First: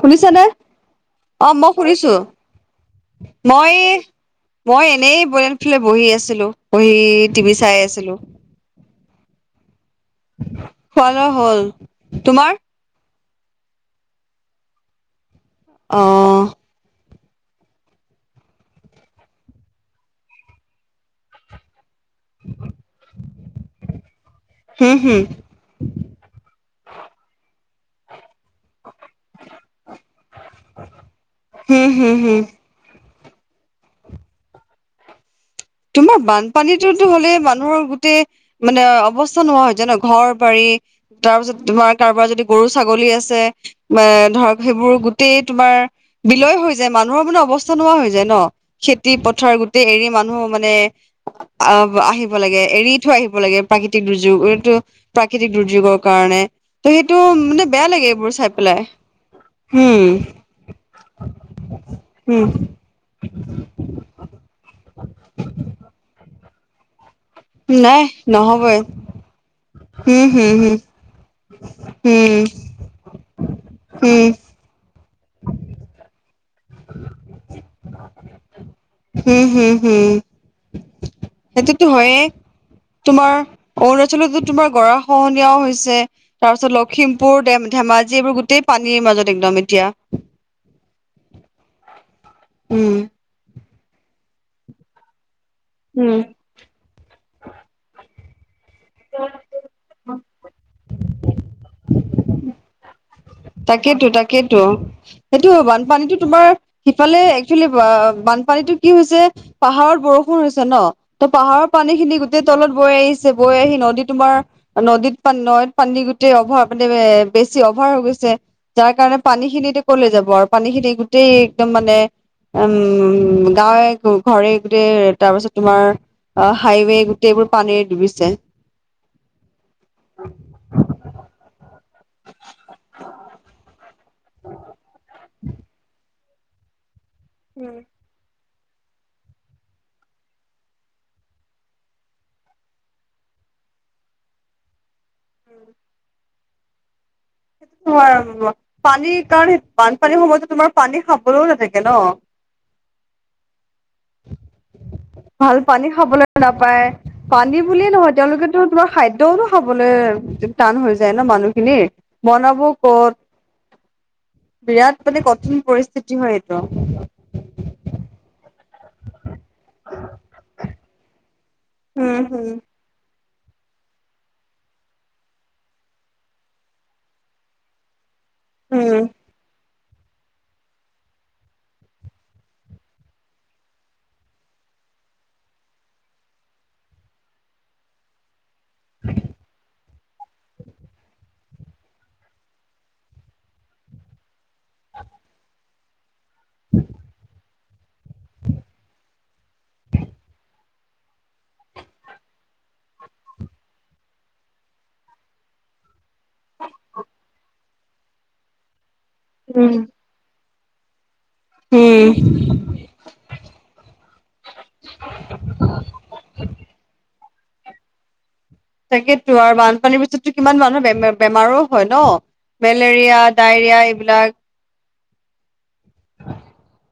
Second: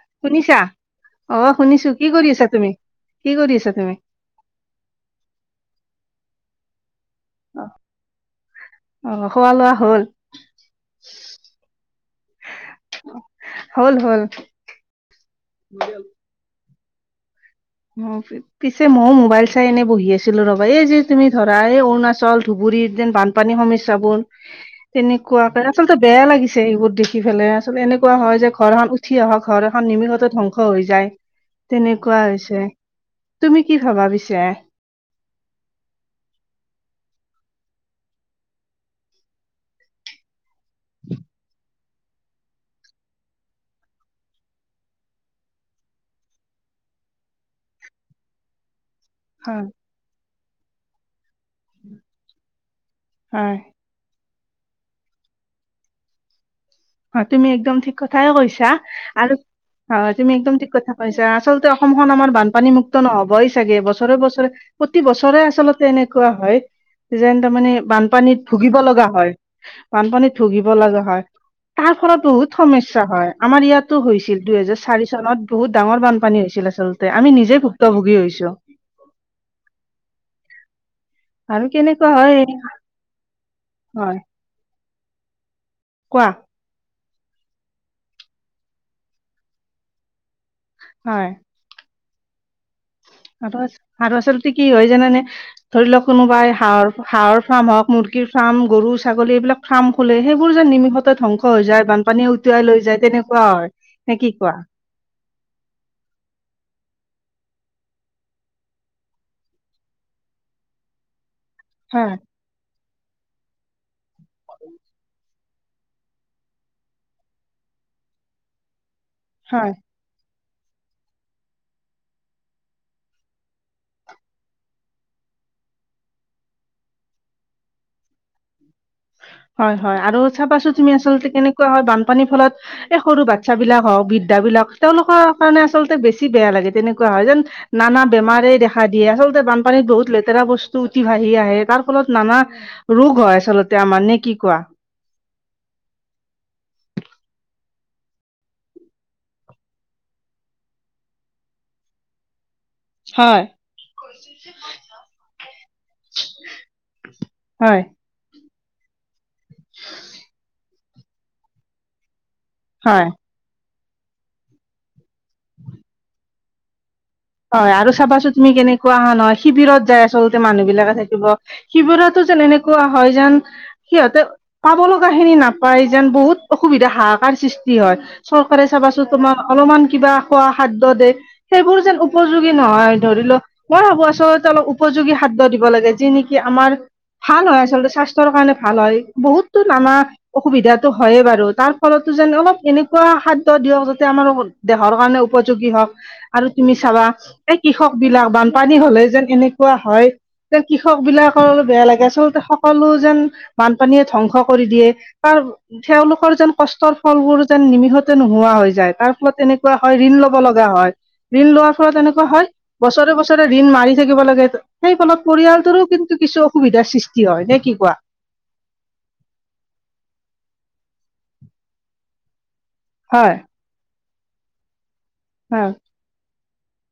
শুনিছনে? শুনিছা অ মই কি শুনিছো। কৰি আছা তুমি কি কৰি আছা মই তুমি মই এনেই [unintelligible] বহি আছিলো। বহি টিভি চাই আছিলো। অ খোৱা লোৱা হ'ল খোৱা দোৱা হ'ল। তোমাৰ? হ'ল হ'ল। অ অ পিছে ময়ো মোবাইল চাই এনে বহি আছিলো ৰবা, এই যে তুমি ধৰা এই অৰুণা ল ধুবুৰত যেন বানপানীৰ সমস্যা বোৰ হম হম তেনেকুৱাক আচলতে বেয়া লাগিছে সবোৰ দেখি। সিফালে লএনেকুৱা হয় যে ঘৰখন উঠি অহক ঘৰ এখন নিমিষতে ধ্বংস হৈ যায় হম হম তেনেকুৱা হম হৈছে। তুমি কি ভাবা পিছা? তোমাৰ বানপানীতোতো হ'লে মানুহৰ গোটেই মানে অৱস্থা নোহোৱা হয় জাই ন ঘৰ বাৰী তাৰ পিছত তোমাৰ কাৰোবাৰ যদি গৰু ছাগলী আছে বা ধৰক সেইবোৰ গোতেই তোমাৰ বিলয় হৈ যায় মানুহৰ মানে অৱস্থা নোহোৱা হৈ যায় ন' খেতি পথাৰ গোটেই এৰি মানুহ মানে আহ-আহিব লাগে, এৰি থৈ আহিব হয় লাগে প্ৰাকৃতিক দুৰ্যোগ, এইটো প্ৰাকৃতিক দুৰ্যোগৰ কাৰণে। ত' সেইটো অ, তুমি মানে একদম বেয়া ঠিক লাগে কথাই এইবোৰ চাই কৈছা পেলাই আৰু হম হয় তুমি একদম ঠিক কথা কৈছা আচলতে অসমখন আমাৰ হম বানপানী মুক্ত নহবই চাগে বছৰে বছৰে প্ৰতি বছৰে আচলতে তেনেকুৱা হয় যেন তাৰমানে নাই বানপানীত ভুগিব নহবই লগা হয়। হম বানপানীত হম ভোগিব হম লগা হয়। তাৰ ফলত হম বহুত সমস্যা হয় আমাৰ ইয়াতো হম হৈছিল দুইহেজাৰ চাৰি চনত বহুত ডাঙৰ বানপানী হৈছিল। ছিল আচলতে আমি নিজে ভুক্তভোগী হৈছো। হম হম হম আৰু সেইটোতো কেনেকুৱা হয়েই হয় তোমাৰ হয় অৰুণাচলতো তোমাৰ গৰা খহনীয়াও হৈছে কোৱা তাৰপিছত লক্ষ্মীমপুৰ ডেম-ধেমাজি এইবোৰ গোটেই পানীৰ মাজত একদম এতিয়া। হয়। উম, আৰু আৰু আচলতে কি হয় জানানে? ধৰি লওক উম কোনোবাই হাঁহৰ হাঁহৰ ফাৰ্ম হওক মুৰ্গী গীৰ ফাৰ্ম, গৰু ছাগলী এইবিলাক ফাৰ্ম খুললে সে বোৰ যেন নিমষতে ধ্বংস হৈ যায়, বানপানীয়ে উটুৱাই লৈ যায় তেনেকা তাকেইেতো, তাকেইেতো সেইটো বানপানীতটো তোমাৰ সিফালে একচেলি বানপানীতো কি হৈছে পাহাৰত বৰষুণ হৈছে ন' ত পাহাৰৰ পানী খিনি হয় গোটেই তলত বৈ আহিছে বৈ আহি নদী তোমাৰ নদীত পানী নৈদত পানী গোটেই অভাৱ মানে এ বেছি অভাৱ ভাৰ হৈ গৈছে, যাৰ কাৰণে পানী খিনি হয় ক--লে যাব আৰু পানী খিনি গোটেই একদম মানে উম, গাঁৱে ঘৰে গোটেই তাৰ পিছত তোমাৰ অ, হাইৱে গোটেই এইবোৰ পানীৰে ডুবিছে। হয়, হয় আৰু চাবাছোন তুমি আচলতে কেনেকুৱা হয় বান পানীৰ ফলত এই সৰু বাচ্ছা বিলাক হওক বিৃদ্যা বিলাক তেওঁলোকৰ কাৰণে আচলতে বেছি বেয়া লাগে তেনেক হয় যেন নানা বেমাৰে দেখা দেখা দিয়ে আচল্ততে বানপানীত বহুত লেতেৰা বস্তু উটি বাঢ়ি আহে তাৰ ফলত নানা ৰোগ হয় আচলতে। ত মানে কি কোৱা? উম, [unintelligible] পানীৰ কাৰণ বানপানীৰ সময়তো তোমাৰ পানী খাবলৈও নাথাকে ন'। হয়, ভাল পানী খাবলৈ নাপায়, পানী হয় বুলিয়ে নহয় তেওঁলোকেত তোমাৰ খাদ্যয়ও নো খাবলৈ টান হৈ যায় ন মানুহখিনিৰ। ব'নাব হয় ক'ত? বিৰাট মানে কঠিন পৰিস্থিতি হয় এইটো। হয় আৰু চাবাচো তুমি কেনেকুৱা হা নহয় শিবিৰত যায় আচলতে মানুহ বিলাকে থাকিব। উম শিৱৰতো যেন হম এনেকুৱা হয় যেন সিহঁতে পাব লগা খিনি নাপায় যেন বহুত অসুবিধা হাহাকাৰ সৃষ্টি হয়। চৰকাৰে উম চাবাচো তোমাৰ অলপমান কিবা খোৱা খাদ্য দে সেইবোৰ যেন উপযোগী নহয়, ধৰি লও মই ভাবো আচলতে অলপ উপযোগী খাদ্যয় দিব লাগে যি নেকি আমাৰ ভাল হয় আচলতে স্বাস্থ্যৰ কাৰণে ভাল হয় বহুতো নামা অসুবিধাতো হয় বাৰু তাৰ ফলত [unintelligible] আমাৰ দেহৰ কাৰণে উপযোগী হক আৰু তি চাবা এই কৃষক বিলাক বানপানী হলে যেন এনেকুৱা হয় কৃষক বিলাকৰ বেয়া লাগে আচলতে সকলো যেন বানপানীয়ে ধ্বংস কৰি দিয়ে কাৰণ তেওঁলোকৰ যেন কষ্টৰ ফলবোৰ যেন নিমিষতে নোহোৱা হৈ যায় তাৰ উম তেনেকুৱা হয় ঋণ ল'ব লগা হয়। উম তেনেকুৱা হয় বছৰে বছৰে ঋণ মাৰি থাকিব লাগে সেই ফলত পৰিয়ালটোৰো কিন্তু কিছু অসুবিধা সৃষ্টি। হয় নে কি কোৱা? তাকেতো আৰু বানপানীৰ পিছতো কিমান মানুহ বেম বেমাৰো হয় ন মেলেৰিয়া ডায়ৰিয়া এইবিলাক। অ'।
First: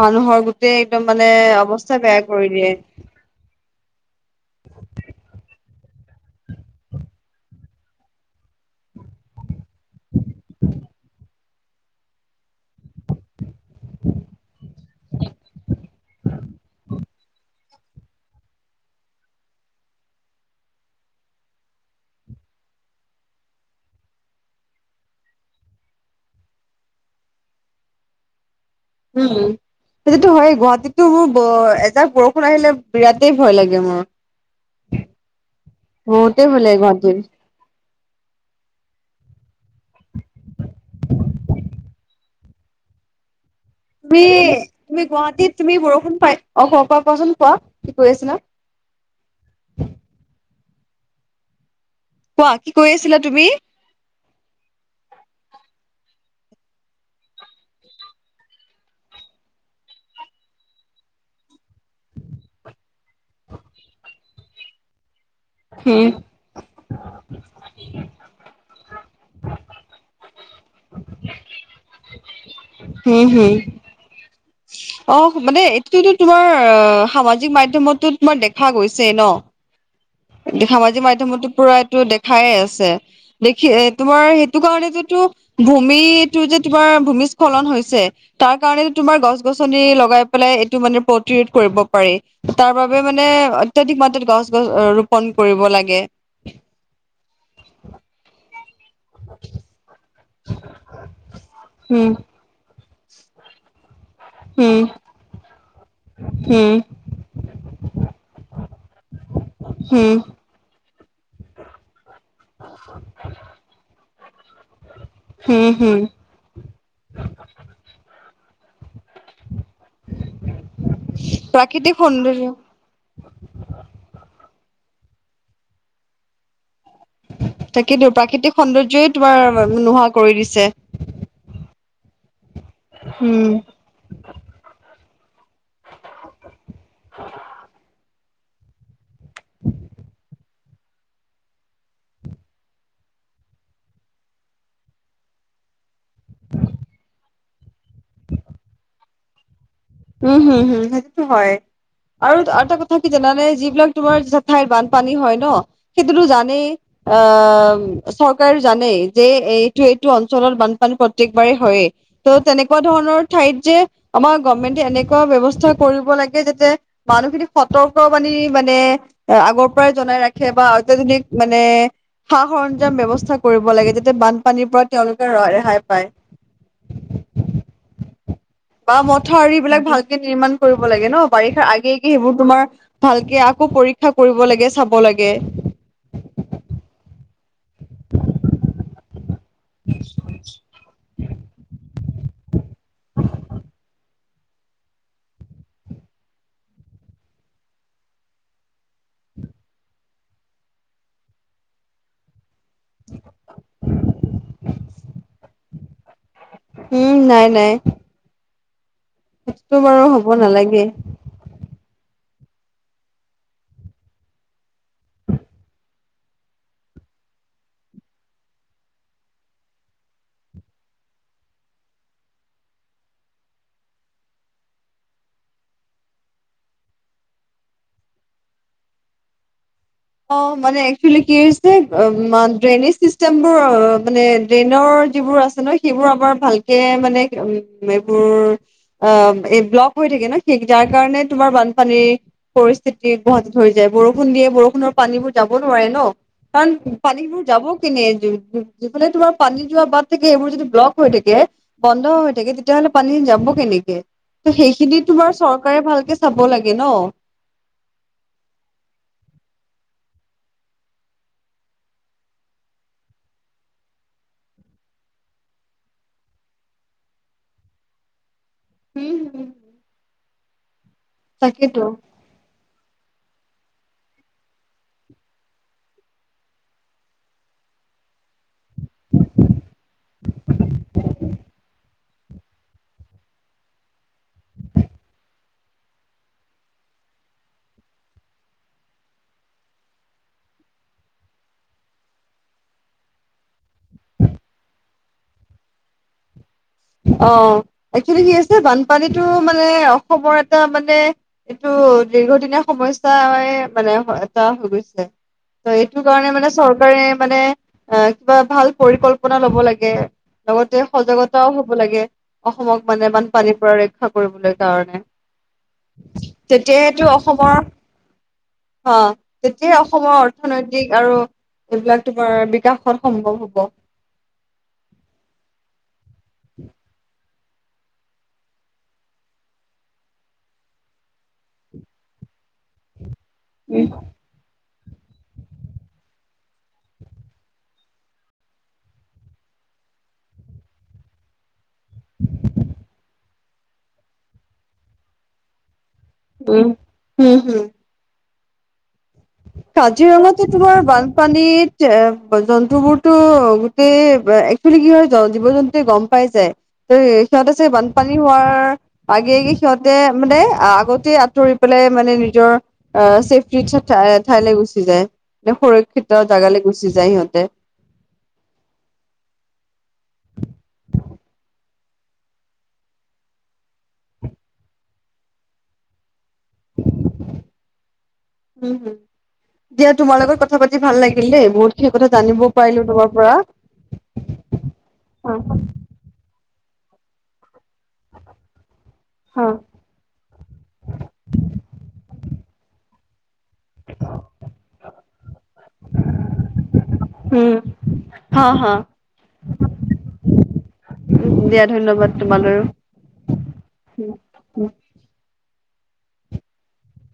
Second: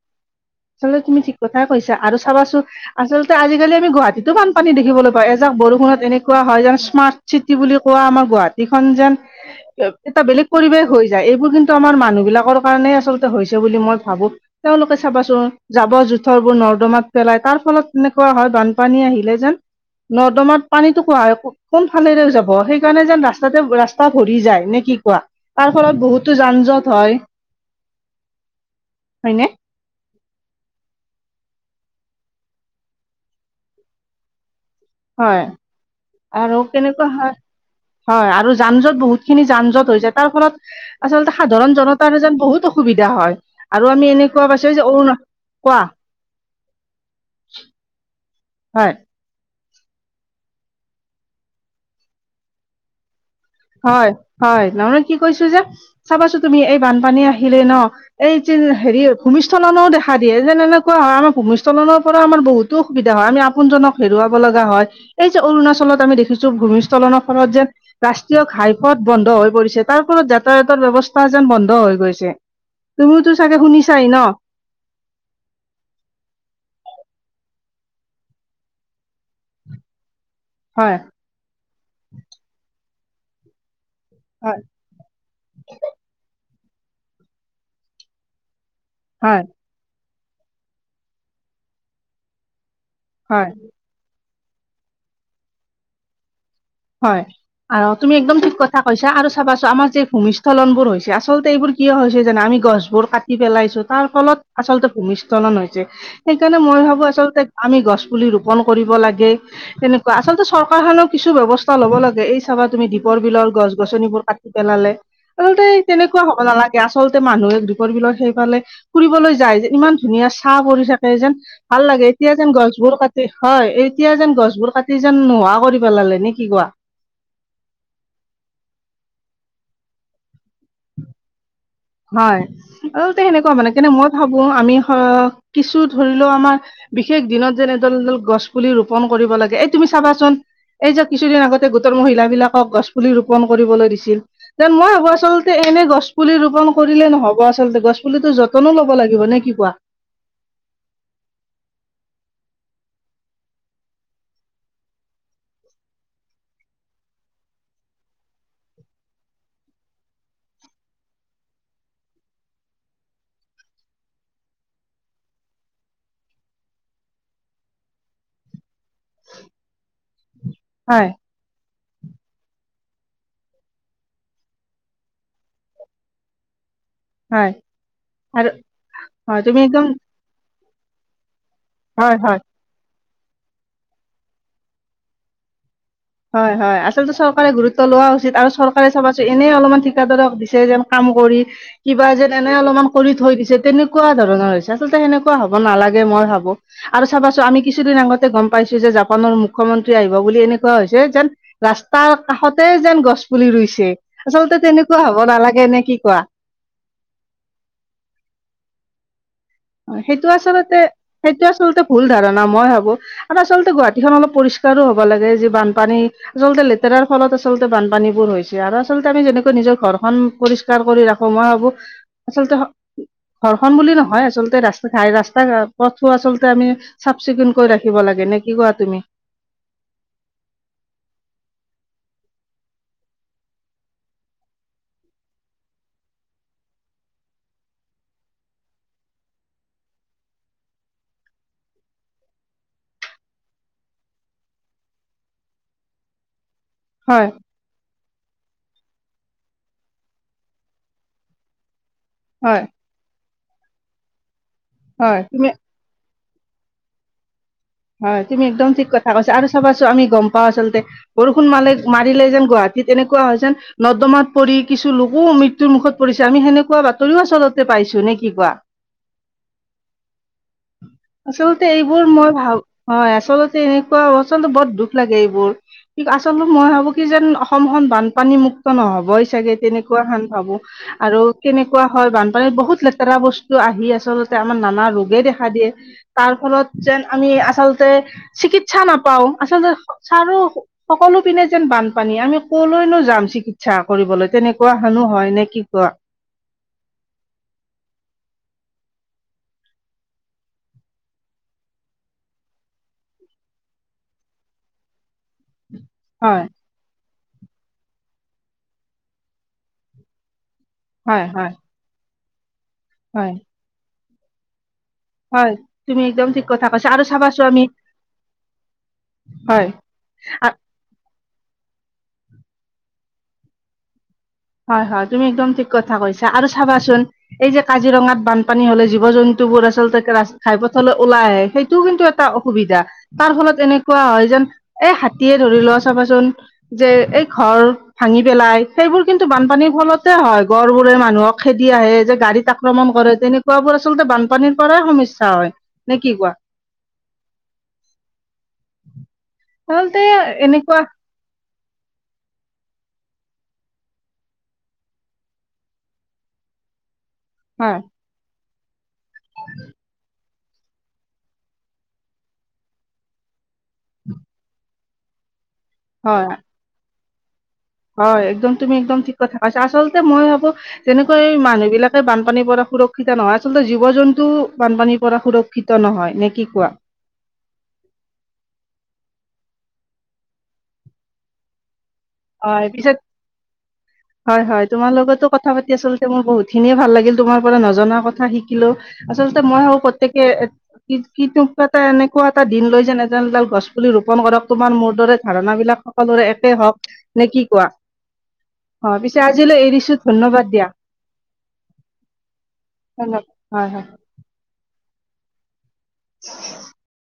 মানুহৰ গোটেই আচলতে একদম তুমি মানে ঠিক কথাই কৈছ অৱস্থা আৰু বেয়া কৰি চাবাচোন দিয়ে আচলতে আজিকালি আমি গুৱাহাটীতো বানপানী দেখিবলৈ পাওঁ এজাক বৰষুণত। তেনেকুৱা হয় যেন স্মাৰ্ট চিটি বুলি কোৱা আমাৰ গুৱাহাটীখন যেন এটা বেলেগ পৰিৱেশ হৈ যায় এইবোৰ কিন্তু আমাৰ মানুহ বিলাকৰ কাৰণে আচলতে হৈছে বুলি মই ভাবো। তেওঁলোকে চাবাচোন। জাবৰ জোথৰ বোৰ নৰ্দমাত পেলাই তাৰ ফলত তেনেকুৱা হয় বানপানী আহিলে যেন। নৰ্দমাত পানীতটো কোহায় কোন ফালেৰে যাব সেইকাৰণে যেন ৰাস্তাতে ৰাস্তা ভৰি যায় নেকি? কি কোৱা তাৰ ফলত বহুতো যান জঁট হয়। উম। হয়নে সেইটোতো হয় গুৱাহাটীততো মোৰ এজাক বৰষুণ আহিলে বিৰাটেই ভয় লাগে মোৰ। হয় বহুতেই আৰু ভয় লাগে কেনেকুৱা গুৱাহাটীত হয়। হয় আৰু যান জঁট বহুত খিনি যান জট হৈছে তাৰ ফলত আচলতে সাধাৰণ জনতা তাৰ যেন বহুত অসুবিধা হয়। আৰু আমি তুমি এনেকুৱা পাইছো যে তুমি অৰুণা গুৱাহাটীত তুমি কোৱা বৰষুণ পাই অ' ক, ক, কোৱাচোন কোৱা কি কৈ আছিলা? হয়। [unintelligible] কোৱা কি কৈ আছিলা তুমি? হয় হয় নহয় কি কৈছো যে চাবাচো তুমি এই বানপানী আহিলে ন এই হেৰি ভূমিস্হখলনো দেখা দিয়ে যেন এনেকুৱা হয় আমাৰ ভূমিস্থখলনৰ পৰা আমাৰ বহুতো সুবিধা হয়। আমি ন জনক হেৰুৱাব লগা হয়। এই যে অৰুণাচলত হুম আমি দেখিছো ভূমিসখলনৰ ফলত যেন ৰাষ্ট্ৰীয় ঘাইপথ বন্ধ হৈ পৰিছে। তাৰফলত যাতায়াতৰ ব্যৱস্থা এ যেন বন্ধ হৈ গৈছে হুম তুমিওতো হুম চাগে শুনিছাই ন? অ মানে এইটোতো তোমাৰ সামাজিক মাধ্যমতো তোমাৰ দেখা গৈছে ন। হয় সামাজিক মাধ্যমতো পুৰা এইটো দেখায়ে আছে দেখি তোমাৰ হয় সেইটো কাৰণ তো ভূমিটো যে তোমাৰ ভূমি স্খলন হৈছে তাৰ সেই কাৰণে তোমাৰ গছ গছনি লগাই পেলাই এইটো মানে প্ৰতিৰোধ কৰিব পাৰি। তাৰ বাবে মানে অত্যাধিক মাত্ৰাত গছ গছ ৰোপন কৰিব লাগে। কৈছ আৰু চাবাচোন আমাৰ যে ভূমিসখলনবোৰ হৈছে আচলতে এইবোৰ কিয় উম হৈছে জানো আমি গছ বোৰ কাটি পেলাইছো। তাৰ ফলত উম আচলতে ভূমিস্খলন হৈছে সেইকাৰণে মই উম, ভাবো আচলতে আমি গছ পুলি ৰোপন কৰিব লাগে হুম, তেনেকুৱা আচলতে চৰকাৰখনৰ কিছু ব্যৱস্থা ল'ব লাগে এই চাবা তুমি দীপৰ বিলৰ গছ গছনিবোৰ কাটি পেলালে। আচলতে হুম, হুম, তেনেকুৱা হ'ব নালাগে আচলতে মানুহে দীপৰ বিলত সেইফালে। ফুৰিবলৈ যায় যেন ইমান ধুনীয়া চাহ পৰি থাকে যেন ভাল প্ৰাকৃতিক লাগে এতিয়া সৌন্দৰ্য। যেন গছবোৰ কাটি হয় এই। তেতিয়া যেন গছবোৰ কাটি যেন নোহোৱা কৰি পেলালে নে কি কোৱা। তাকেতো প্ৰাকৃতিক সৌন্দৰ্যই তোমাৰ নোহোৱা কৰি দিছে। হয় আচলতে সেনেকুৱা উম, হ'ব নালাগে কিন্তু মই ভাবো আমি অ' কিছু ধৰি লও আমাৰ বিশেষ দিনত যেন এডাল এডাল। গছ পুলি ৰোপন কৰিব লাগে এই তুমি চাবাচোন। এই যে কিছুদিন আগতে গোটৰ মহিলাবিলাকক গছপুলি ৰোপণ কৰিবলৈ দিছিল যেন মই ভাবো আচলতে। এনে গছ পুলি ৰোপন কৰিলে নহ'ব আচলতে গছ পুলিতো যতনো ল'ব লাগিব নে কি কোৱা? উম হম হুম সেইটোতো হয়। আৰু এটা কথা কি জানানে যিবিলাক তোমাৰ ঠাইত বানপানী হয় ন সেইটো টো জানেই। আহ চৰকাৰ জানেই যে এইটো এইটো অঞ্চলত বানপানী প্ৰত্যেকবাৰেই হয়। ত' তেনেকুৱা ধৰণৰ ঠাইত যে আমাৰ গভমেন্ট। এনেকুৱা ব্যবস্থা কৰিব লাগে যাতে মানুহখিনিক সতৰ্ক মানি মানে এ আগৰ পৰা জনাই ৰাখে বা হয় অত্যাধুনিক মানে সা সাহয্য ব্যৱস্থা কৰিব লাগে যাতে বানপানীৰ পৰা তেওঁলোকে ৰেহাই পায়। হয় বা আৰু মথাউৰি তুমি বিলাক একদম ভালকে নিৰ্মাণ কৰিব লাগে ন বাৰিষাৰ আগেগে হয় সেইবোৰ হয় তোমাৰ ভালকে আকৌ পৰীক্ষা কৰিব লাগে, চাব লাগে। হয়, হয়, আচলতে চৰকাৰে গুৰুত্ব লোৱা উচিত আৰু চৰকাৰে চাবাচোন এনেই অলপমান ঠিকাদাৰক দিছে যেন কাম কৰি। কিবা যেন এনে অলপমান কৰি থৈ দিছে তেনেকুৱা ধৰণৰ হৈছে, আচলতে সেনেকুৱা হ'ব নালাগে মই ভাবো। আৰু চাবাচোন আমি কিছুদিন আগতে গ'ম পাইছো যে জাপানৰ মুখ্যমন্ত্ৰী আহিব বুলি এনেকুৱা হৈছে যেন ৰাস্তাৰ কাষত যেন গছ পুলি ৰুইছে, আচলতে তেনেকুৱা হ'ব নালাগে নে কি কোৱা। উম, নাই, নাই। সেইটো বাৰু সেইটো হ'ব আচলতে, নালাগে সেইটো আচলতে ভুল ধাৰণা। মই ভাবো আৰু আচলতে গুৱাহাটীখন অলপ পৰিষ্কাৰো হ'ব লাগে যে বানপানী আচলতে লেতেৰাৰ ফলত আচলতে, বানপানী বোৰ হৈছে আৰু আচলতে আমি যেনেকৈ নিজৰ ঘৰখন পৰিষ্কাৰ কৰি ৰাখো মই ভাবো। আচলতে, ঘৰখনন বুলি নহয় আচলতে ৰাস্ত ঘাই ৰাস্তা পথো আচলতে আমি চাফ চিকুণ কৰি ৰাখিব লাগে নে কি কোৱা তুমি। [unintelligible] অ' মানে একচুৱেলি কি হৈছে ড্ৰেইনেজ চিষ্টেমবোৰ মানে ড্ৰেইনৰ যিবোৰ আছে নহয়, সেইবোৰ আমাৰ ভালকে মানে এইবোৰ অ'বলক হৈ থাকে ন সেই যাৰ কাৰণে তোমাৰ বানপানীৰ পৰিস্থিতি গুৱাহাটীত হৈ যায় বৰষুণ দিয়ে, বৰষুণৰ পানীবোৰ যাব নোৱাৰে ন কাৰণ হয় পানীবোৰ যাব কিনে। যিফালে তোমাৰ পানী যোৱা বাট থাকে এইবোৰ যদি ব্লক হৈ থাকে। বন্ধ হৈ থাকে, হয় তেতিয়া হ'লে পানী যাব কেনেকে ত সেইখিনি হয় তোমাৰ তুমি চৰকাৰে ভালকে চাব লাগে ন। হয়, তুমি একদম ঠিক কথা কৈছা আৰু চাবাচোন আমি গ'ম পাওঁ। আচলতে বৰষুণ মালে মাৰিলে যেন গুৱাহাটী তেনেকুৱা হয় যেন নৰ্দমাত পৰি কিছু লোকো মৃত্যুৰ মুখত পৰিছে, আমি সেনেকুৱা বাতৰিও আচলতে পাইছো নে কি কোৱা? উম, উম। আচলতে তাকেতো এইবোৰ মই ভাবো হয়, আচলতে এনেকুৱাচ বৰ দুখ লাগে এইবোৰ। কি আচলতে মই ভাবো কি যেন অসমখন বান পানী মুক্ত নহবই চাগে তেনেকুৱা হেন ভাবোঁ আৰু কেনেকুৱা হয়, বানপানীত বহুত লেতেৰা বস্তু আহি আচলতে আমাৰ নানা ৰোগে দেখা দিয়ে তাৰ ফলত যেন আমি আচ আচলতে চিকিৎসা নাপাওঁ, আচলতে চাৰিও সকলো পিনে যেন বানপানী আমি কলৈনো যাম চিকিৎসা কৰিবলৈ তেনেকুৱা হেনো হয় নে কি কোৱা? অ' একচুৱেলি কি হৈছে বানপানীতটো মানে অসমৰ এটা মানে এইটো টো দীৰ্ঘদিনীয়া সমস্যা মানে এটা হৈ গৈছে। এইটো কাৰণে হয় মানে চৰকাৰে মানে অ' কিবা ভাল পৰিকল্পনা ল'ব লাগে, লগতে হয় সজাগতাও হয় হ'ব লাগে। অসমক মানে হয় বানপানীৰ পৰা ৰক্ষা কৰিবলৈ। হয় তুমি একদম ঠিক কথা কৈছা আৰু তেতিয়াহেটো চাবাচো আমি অসমৰ অ' হয় তেতিয়াই অসমৰ অৰ্থনৈতিক আৰু এইবিলাক তোমাৰ বিকাশত সম্ভৱ হ'ব। হয়, হয়, তুমি একদম ঠিক কথা কৈছা আৰু চাবাচোন এই যে কাজিৰঙাত বানপানী হ'লে জীৱ-জন্তুবোৰ আচলতে ঘাইপথলৈ ওলাই আহে, সেইটোও কিন্তু এটা অসুবিধা তাৰ ফলত এনেকুৱা হয় যেন এই হাতীয়ে ধৰি লোৱা চাবাচোন যে এই ঘৰ ভাঙি পেলাই সেইবোৰ কিন্তু বানপানীৰ ফলতে হয় গড় বোৰে মানুহক খেদি আহে, যে গাড়ীত আক্ৰমণ কৰে তেনেকুৱাবোৰ আচলতে বানপানীৰ পৰাই সমস্যা হয়। নে কি কোৱা উম, হম হম। [unintelligible] আচলতে কাজিৰঙা তোমাৰ এনেকুৱা বানপানীত এ জন্তুবোৰতো গোটেই একচুৱেলি কি হয় জীৱ- জন্তুয়ে গম পাই যায়। সিহঁতে চাগে হয় বানপানী হোৱাৰ আগে আগে সিহঁতে মানে আগতে আঁতৰি পেলাই মানে নিজৰ ছেফটিৰ ঠাইলৈ গুচি যায়। সুৰক্ষিত হয় জেগালৈ গুচি যায় সিহঁতে। হয় একদম তুমি একদম ঠিক কথা কৈছা, আচলতে মই ভাবো যেনেকুৱা মানুহ বিলাকে বানপানী পৰা সুৰক্ষিত‌ নহয়, আচলতে জীৱ-জন্তু বানপানীৰ পৰা সুৰক্ষিত নহয়, নে কি কোৱা? উম হম দিয়া তোমাৰ লগত কথা পাতি ভাল লাগিল দেই বহুত খিনি কথা জানিব হয় পাৰিলো পিছত, তোমাৰ পৰা হয় হয় তোমাৰ লগতো উম কথা পাতি আচলতে মোৰ বহুত খিনিয়ে ভাল লাগিল তোমাৰ পৰা নজনা কথা শিকিলোঁ। আচলতে মই ভাবো প্ৰত্যেকে [unintelligible] এনেকুৱা এটা দিন লৈ যেন এজন এডাল গছ পুলি ৰোপন কৰক তোমাৰ মোৰ দৰে ধাৰণাাবিলাক সকলোৰে একেই হওঁক নে কি কোৱা? হা হা অ', পিছে আজিলৈ এৰিছো ধন্যবাদ দিয়া। ধ্যবাদ তোমালৈ ধন্যবাদ, হয়, হয়। [inaudible] [inaudible]